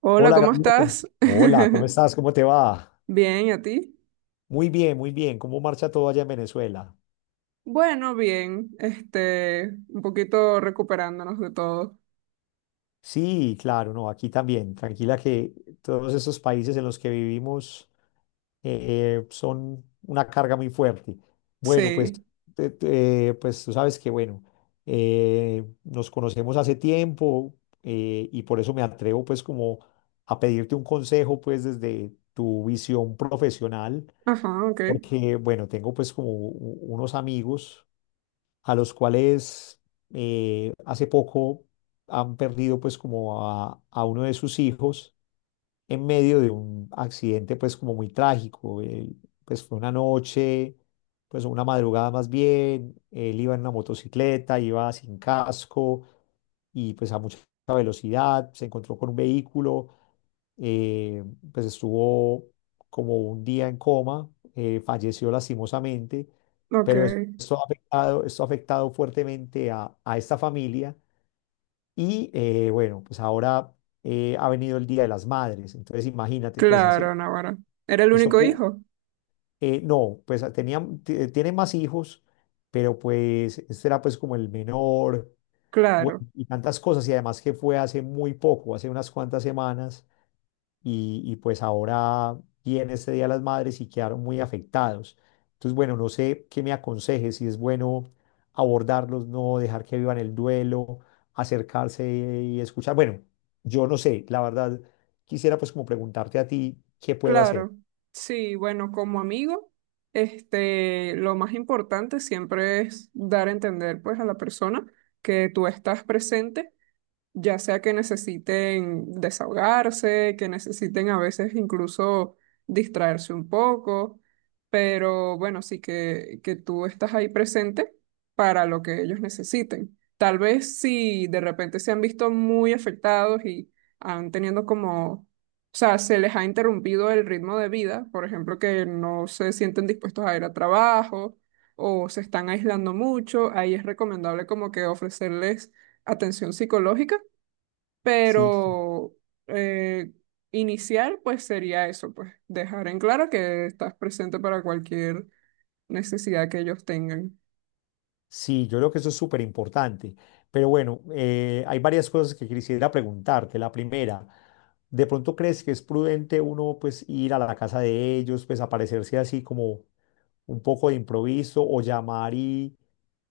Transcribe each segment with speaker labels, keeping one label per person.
Speaker 1: Hola,
Speaker 2: Hola,
Speaker 1: ¿cómo
Speaker 2: Gaviota.
Speaker 1: estás?
Speaker 2: Hola, ¿cómo estás? ¿Cómo te va?
Speaker 1: Bien, ¿y a ti?
Speaker 2: Muy bien, muy bien. ¿Cómo marcha todo allá en Venezuela?
Speaker 1: Bueno, bien, un poquito recuperándonos de todo.
Speaker 2: Sí, claro, no, aquí también. Tranquila que todos estos países en los que vivimos son una carga muy fuerte. Bueno,
Speaker 1: Sí,
Speaker 2: pues, pues tú sabes que, bueno, nos conocemos hace tiempo, y por eso me atrevo pues como a pedirte un consejo pues desde tu visión profesional.
Speaker 1: ajá, ok,
Speaker 2: Porque, bueno, tengo pues como unos amigos a los cuales hace poco han perdido pues como a uno de sus hijos en medio de un accidente pues como muy trágico. Él, pues fue una noche, pues una madrugada más bien, él iba en una motocicleta, iba sin casco y pues a mucha velocidad, se encontró con un vehículo, eh, pues estuvo como un día en coma, falleció lastimosamente, pero
Speaker 1: ok.
Speaker 2: esto ha afectado fuertemente a esta familia. Y bueno, pues ahora ha venido el Día de las Madres, entonces imagínate, pues hace
Speaker 1: Claro, Navarra. ¿Era el
Speaker 2: eso,
Speaker 1: único hijo?
Speaker 2: no, pues tenía, tiene más hijos, pero pues este era pues como el menor,
Speaker 1: Claro,
Speaker 2: bueno, y tantas cosas y además que fue hace muy poco, hace unas cuantas semanas. Y, y pues ahora viene este Día de las Madres y quedaron muy afectados. Entonces, bueno, no sé qué me aconseje, si es bueno abordarlos, no dejar que vivan el duelo, acercarse y escuchar. Bueno, yo no sé, la verdad, quisiera pues como preguntarte a ti, ¿qué puedo hacer?
Speaker 1: claro. Sí, bueno, como amigo, lo más importante siempre es dar a entender, pues, a la persona que tú estás presente, ya sea que necesiten desahogarse, que necesiten a veces incluso distraerse un poco, pero bueno, sí que, tú estás ahí presente para lo que ellos necesiten. Tal vez si de repente se han visto muy afectados y han tenido como, o sea, se les ha interrumpido el ritmo de vida, por ejemplo, que no se sienten dispuestos a ir a trabajo o se están aislando mucho, ahí es recomendable como que ofrecerles atención psicológica,
Speaker 2: Sí,
Speaker 1: pero eh, iniciar, pues sería eso, pues dejar en claro que estás presente para cualquier necesidad que ellos tengan.
Speaker 2: sí, yo creo que eso es súper importante. Pero bueno, hay varias cosas que quisiera preguntarte. La primera, ¿de pronto crees que es prudente uno pues ir a la casa de ellos, pues aparecerse así como un poco de improviso o llamar y,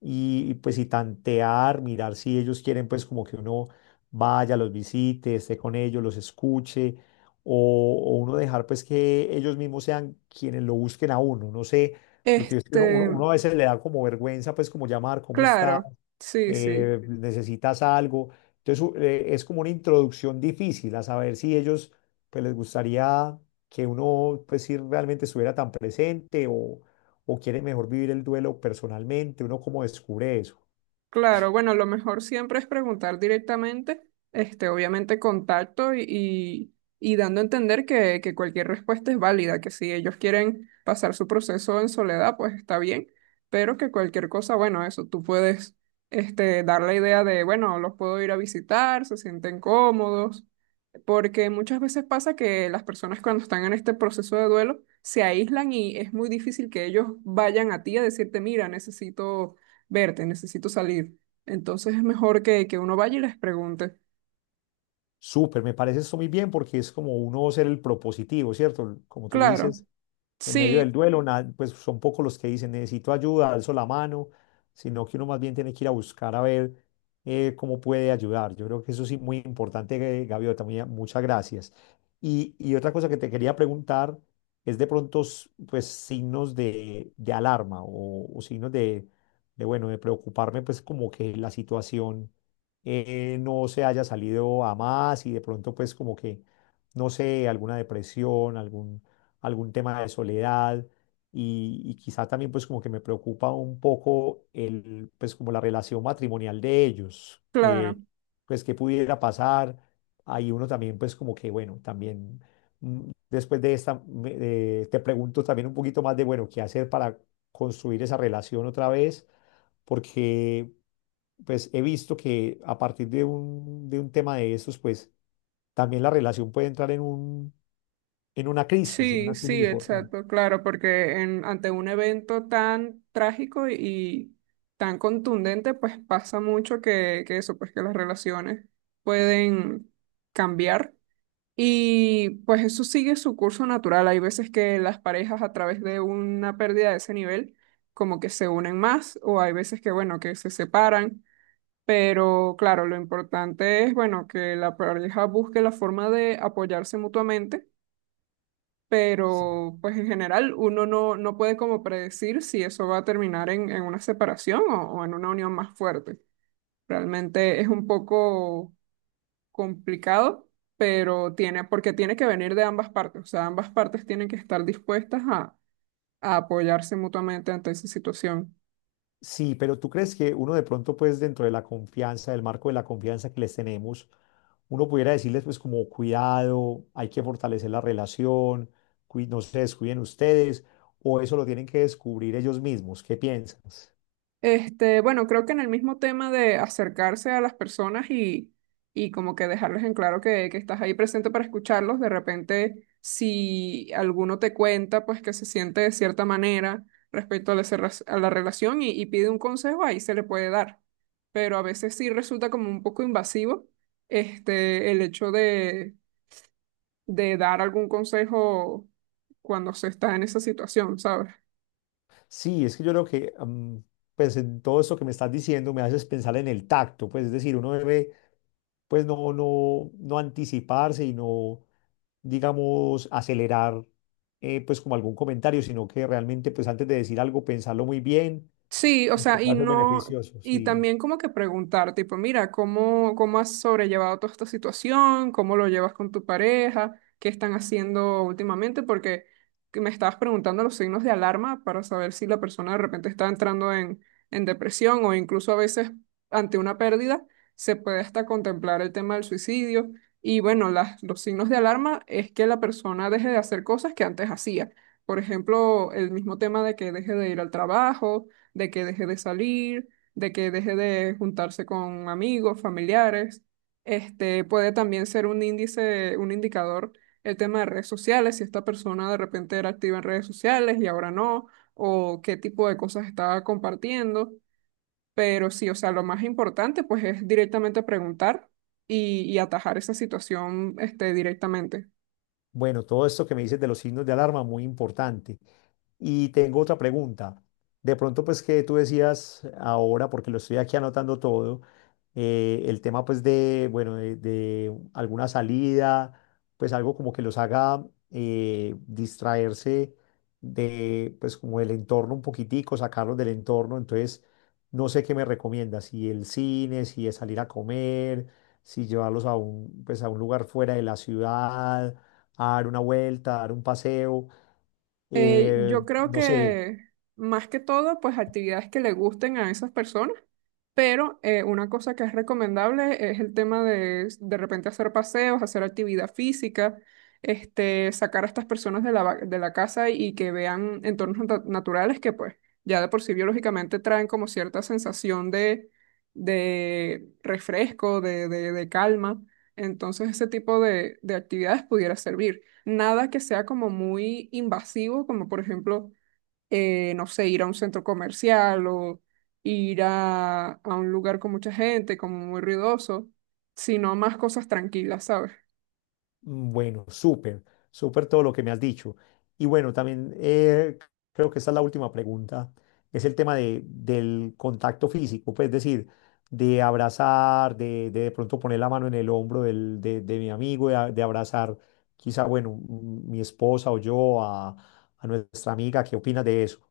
Speaker 2: y, y, pues y tantear, mirar si ellos quieren pues como que uno vaya, los visite, esté con ellos, los escuche o uno dejar pues que ellos mismos sean quienes lo busquen a uno? No sé. Porque es que uno,
Speaker 1: Este,
Speaker 2: uno a veces le da como vergüenza, pues como llamar, cómo está.
Speaker 1: claro, sí, sí.
Speaker 2: Necesitas algo. Entonces es como una introducción difícil a saber si ellos pues les gustaría que uno pues si realmente estuviera tan presente o quiere mejor vivir el duelo personalmente, uno como descubre eso.
Speaker 1: Claro, bueno, lo mejor siempre es preguntar directamente, obviamente contacto y dando a entender que, cualquier respuesta es válida, que si ellos quieren pasar su proceso en soledad, pues está bien, pero que cualquier cosa, bueno, eso, tú puedes, dar la idea de, bueno, los puedo ir a visitar, se sienten cómodos, porque muchas veces pasa que las personas cuando están en este proceso de duelo se aíslan y es muy difícil que ellos vayan a ti a decirte, mira, necesito verte, necesito salir. Entonces es mejor que, uno vaya y les pregunte.
Speaker 2: Súper, me parece esto muy bien porque es como uno ser el propositivo, ¿cierto? Como tú
Speaker 1: Claro,
Speaker 2: dices en medio del
Speaker 1: sí,
Speaker 2: duelo, pues son pocos los que dicen necesito ayuda, alzo la mano, sino que uno más bien tiene que ir a buscar a ver cómo puede ayudar. Yo creo que eso sí, muy importante, Gaviota, muchas gracias. Y otra cosa que te quería preguntar es de pronto, pues, signos de alarma o signos de, bueno, de preocuparme, pues, como que la situación no se haya salido a más y de pronto, pues, como que, no sé, alguna depresión, algún algún tema de soledad y quizá también pues como que me preocupa un poco el, pues como la relación matrimonial de ellos,
Speaker 1: claro,
Speaker 2: pues qué pudiera pasar. Ahí uno también pues como que bueno, también después de esta, te pregunto también un poquito más de bueno, qué hacer para construir esa relación otra vez, porque pues he visto que a partir de un tema de estos pues también la relación puede entrar en un, en
Speaker 1: sí,
Speaker 2: una crisis
Speaker 1: sí,
Speaker 2: importante.
Speaker 1: exacto, claro, porque en, ante un evento tan trágico y tan contundente, pues pasa mucho que, eso, pues que las relaciones pueden cambiar. Y pues eso sigue su curso natural. Hay veces que las parejas a través de una pérdida de ese nivel como que se unen más, o hay veces que, bueno, que se separan. Pero claro, lo importante es, bueno, que la pareja busque la forma de apoyarse mutuamente,
Speaker 2: Sí,
Speaker 1: pero pues en general uno no, puede como predecir si eso va a terminar en una separación o en una unión más fuerte. Realmente es un poco complicado, pero tiene, porque tiene que venir de ambas partes, o sea, ambas partes tienen que estar dispuestas a apoyarse mutuamente ante esa situación.
Speaker 2: sí, pero tú crees que uno de pronto, pues dentro de la confianza, del marco de la confianza que les tenemos, uno pudiera decirles pues como cuidado, hay que fortalecer la relación, no se descuiden ustedes, o eso lo tienen que descubrir ellos mismos. ¿Qué piensas?
Speaker 1: Bueno, creo que en el mismo tema de acercarse a las personas y como que dejarles en claro que, estás ahí presente para escucharlos, de repente si alguno te cuenta, pues que se siente de cierta manera respecto a la, cerra- a la relación y pide un consejo, ahí se le puede dar. Pero a veces sí resulta como un poco invasivo, el hecho de dar algún consejo cuando se está en esa situación, ¿sabes?
Speaker 2: Sí, es que yo creo que, pues en todo esto que me estás diciendo me haces pensar en el tacto, pues es decir, uno debe, pues no, no, no anticiparse y no, digamos, acelerar, pues como algún comentario, sino que realmente, pues antes de decir algo, pensarlo muy bien,
Speaker 1: Sí, o sea,
Speaker 2: va
Speaker 1: y
Speaker 2: a ser
Speaker 1: no,
Speaker 2: beneficioso,
Speaker 1: y
Speaker 2: sí.
Speaker 1: también como que preguntar, tipo, mira, ¿cómo, has sobrellevado toda esta situación? ¿Cómo lo llevas con tu pareja? ¿Qué están haciendo últimamente? Porque que me estabas preguntando los signos de alarma para saber si la persona de repente está entrando en depresión o incluso a veces ante una pérdida se puede hasta contemplar el tema del suicidio. Y bueno, las, los signos de alarma es que la persona deje de hacer cosas que antes hacía. Por ejemplo, el mismo tema de que deje de ir al trabajo, de que deje de salir, de que deje de juntarse con amigos, familiares. Este puede también ser un índice, un indicador, el tema de redes sociales, si esta persona de repente era activa en redes sociales y ahora no, o qué tipo de cosas estaba compartiendo. Pero sí, o sea, lo más importante pues es directamente preguntar y atajar esa situación, directamente.
Speaker 2: Bueno, todo esto que me dices de los signos de alarma, muy importante. Y tengo otra pregunta. De pronto, pues que tú decías ahora, porque lo estoy aquí anotando todo, el tema pues de, bueno, de alguna salida, pues algo como que los haga distraerse de, pues como del entorno un poquitico, sacarlos del entorno. Entonces, no sé qué me recomiendas, si el cine, si es salir a comer, si llevarlos a un, pues a un lugar fuera de la ciudad a dar una vuelta, a dar un paseo,
Speaker 1: Yo creo
Speaker 2: no sé.
Speaker 1: que más que todo, pues actividades que le gusten a esas personas. Pero una cosa que es recomendable es el tema de repente hacer paseos, hacer actividad física, sacar a estas personas de la, va- de la casa y que vean entornos nat- naturales, que pues ya de por sí biológicamente traen como cierta sensación de refresco, de calma. Entonces ese tipo de actividades pudiera servir. Nada que sea como muy invasivo, como por ejemplo no sé, ir a un centro comercial o ir a un lugar con mucha gente, como muy ruidoso, sino más cosas tranquilas, ¿sabes?
Speaker 2: Mm, bueno, súper, súper todo lo que me has dicho. Y bueno, también creo que esta es la última pregunta, es el tema de, del contacto físico, pues es decir, de abrazar, de pronto poner la mano en el hombro del, de mi amigo, de abrazar quizá, bueno, mm, mi esposa o yo a nuestra amiga, ¿qué opinas de eso?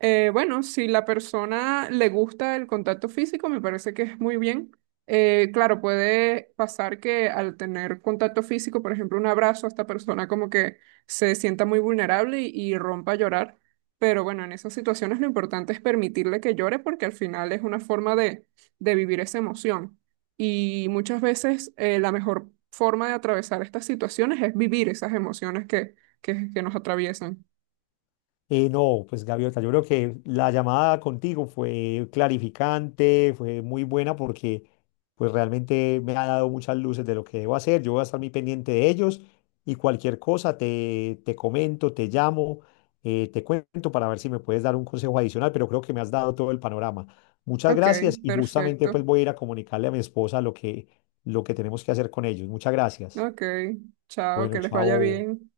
Speaker 1: Bueno, si la persona le gusta el contacto físico, me parece que es muy bien. Claro, puede pasar que al tener contacto físico, por ejemplo, un abrazo, esta persona como que se sienta muy vulnerable y rompa a llorar. Pero bueno, en esas situaciones lo importante es permitirle que llore porque al final es una forma de vivir esa emoción. Y muchas veces la mejor forma de atravesar estas situaciones es vivir esas emociones que, nos atraviesan.
Speaker 2: No, pues Gaviota, yo creo que la llamada contigo fue clarificante, fue muy buena porque pues realmente me ha dado muchas luces de lo que debo hacer. Yo voy a estar muy pendiente de ellos y cualquier cosa te, te comento, te llamo, te cuento para ver si me puedes dar un consejo adicional, pero creo que me has dado todo el panorama. Muchas
Speaker 1: Ok,
Speaker 2: gracias y justamente
Speaker 1: perfecto.
Speaker 2: pues voy a ir a comunicarle a mi esposa lo que tenemos que hacer con ellos. Muchas gracias.
Speaker 1: Ok, chao, que
Speaker 2: Bueno,
Speaker 1: les vaya
Speaker 2: chao.
Speaker 1: bien.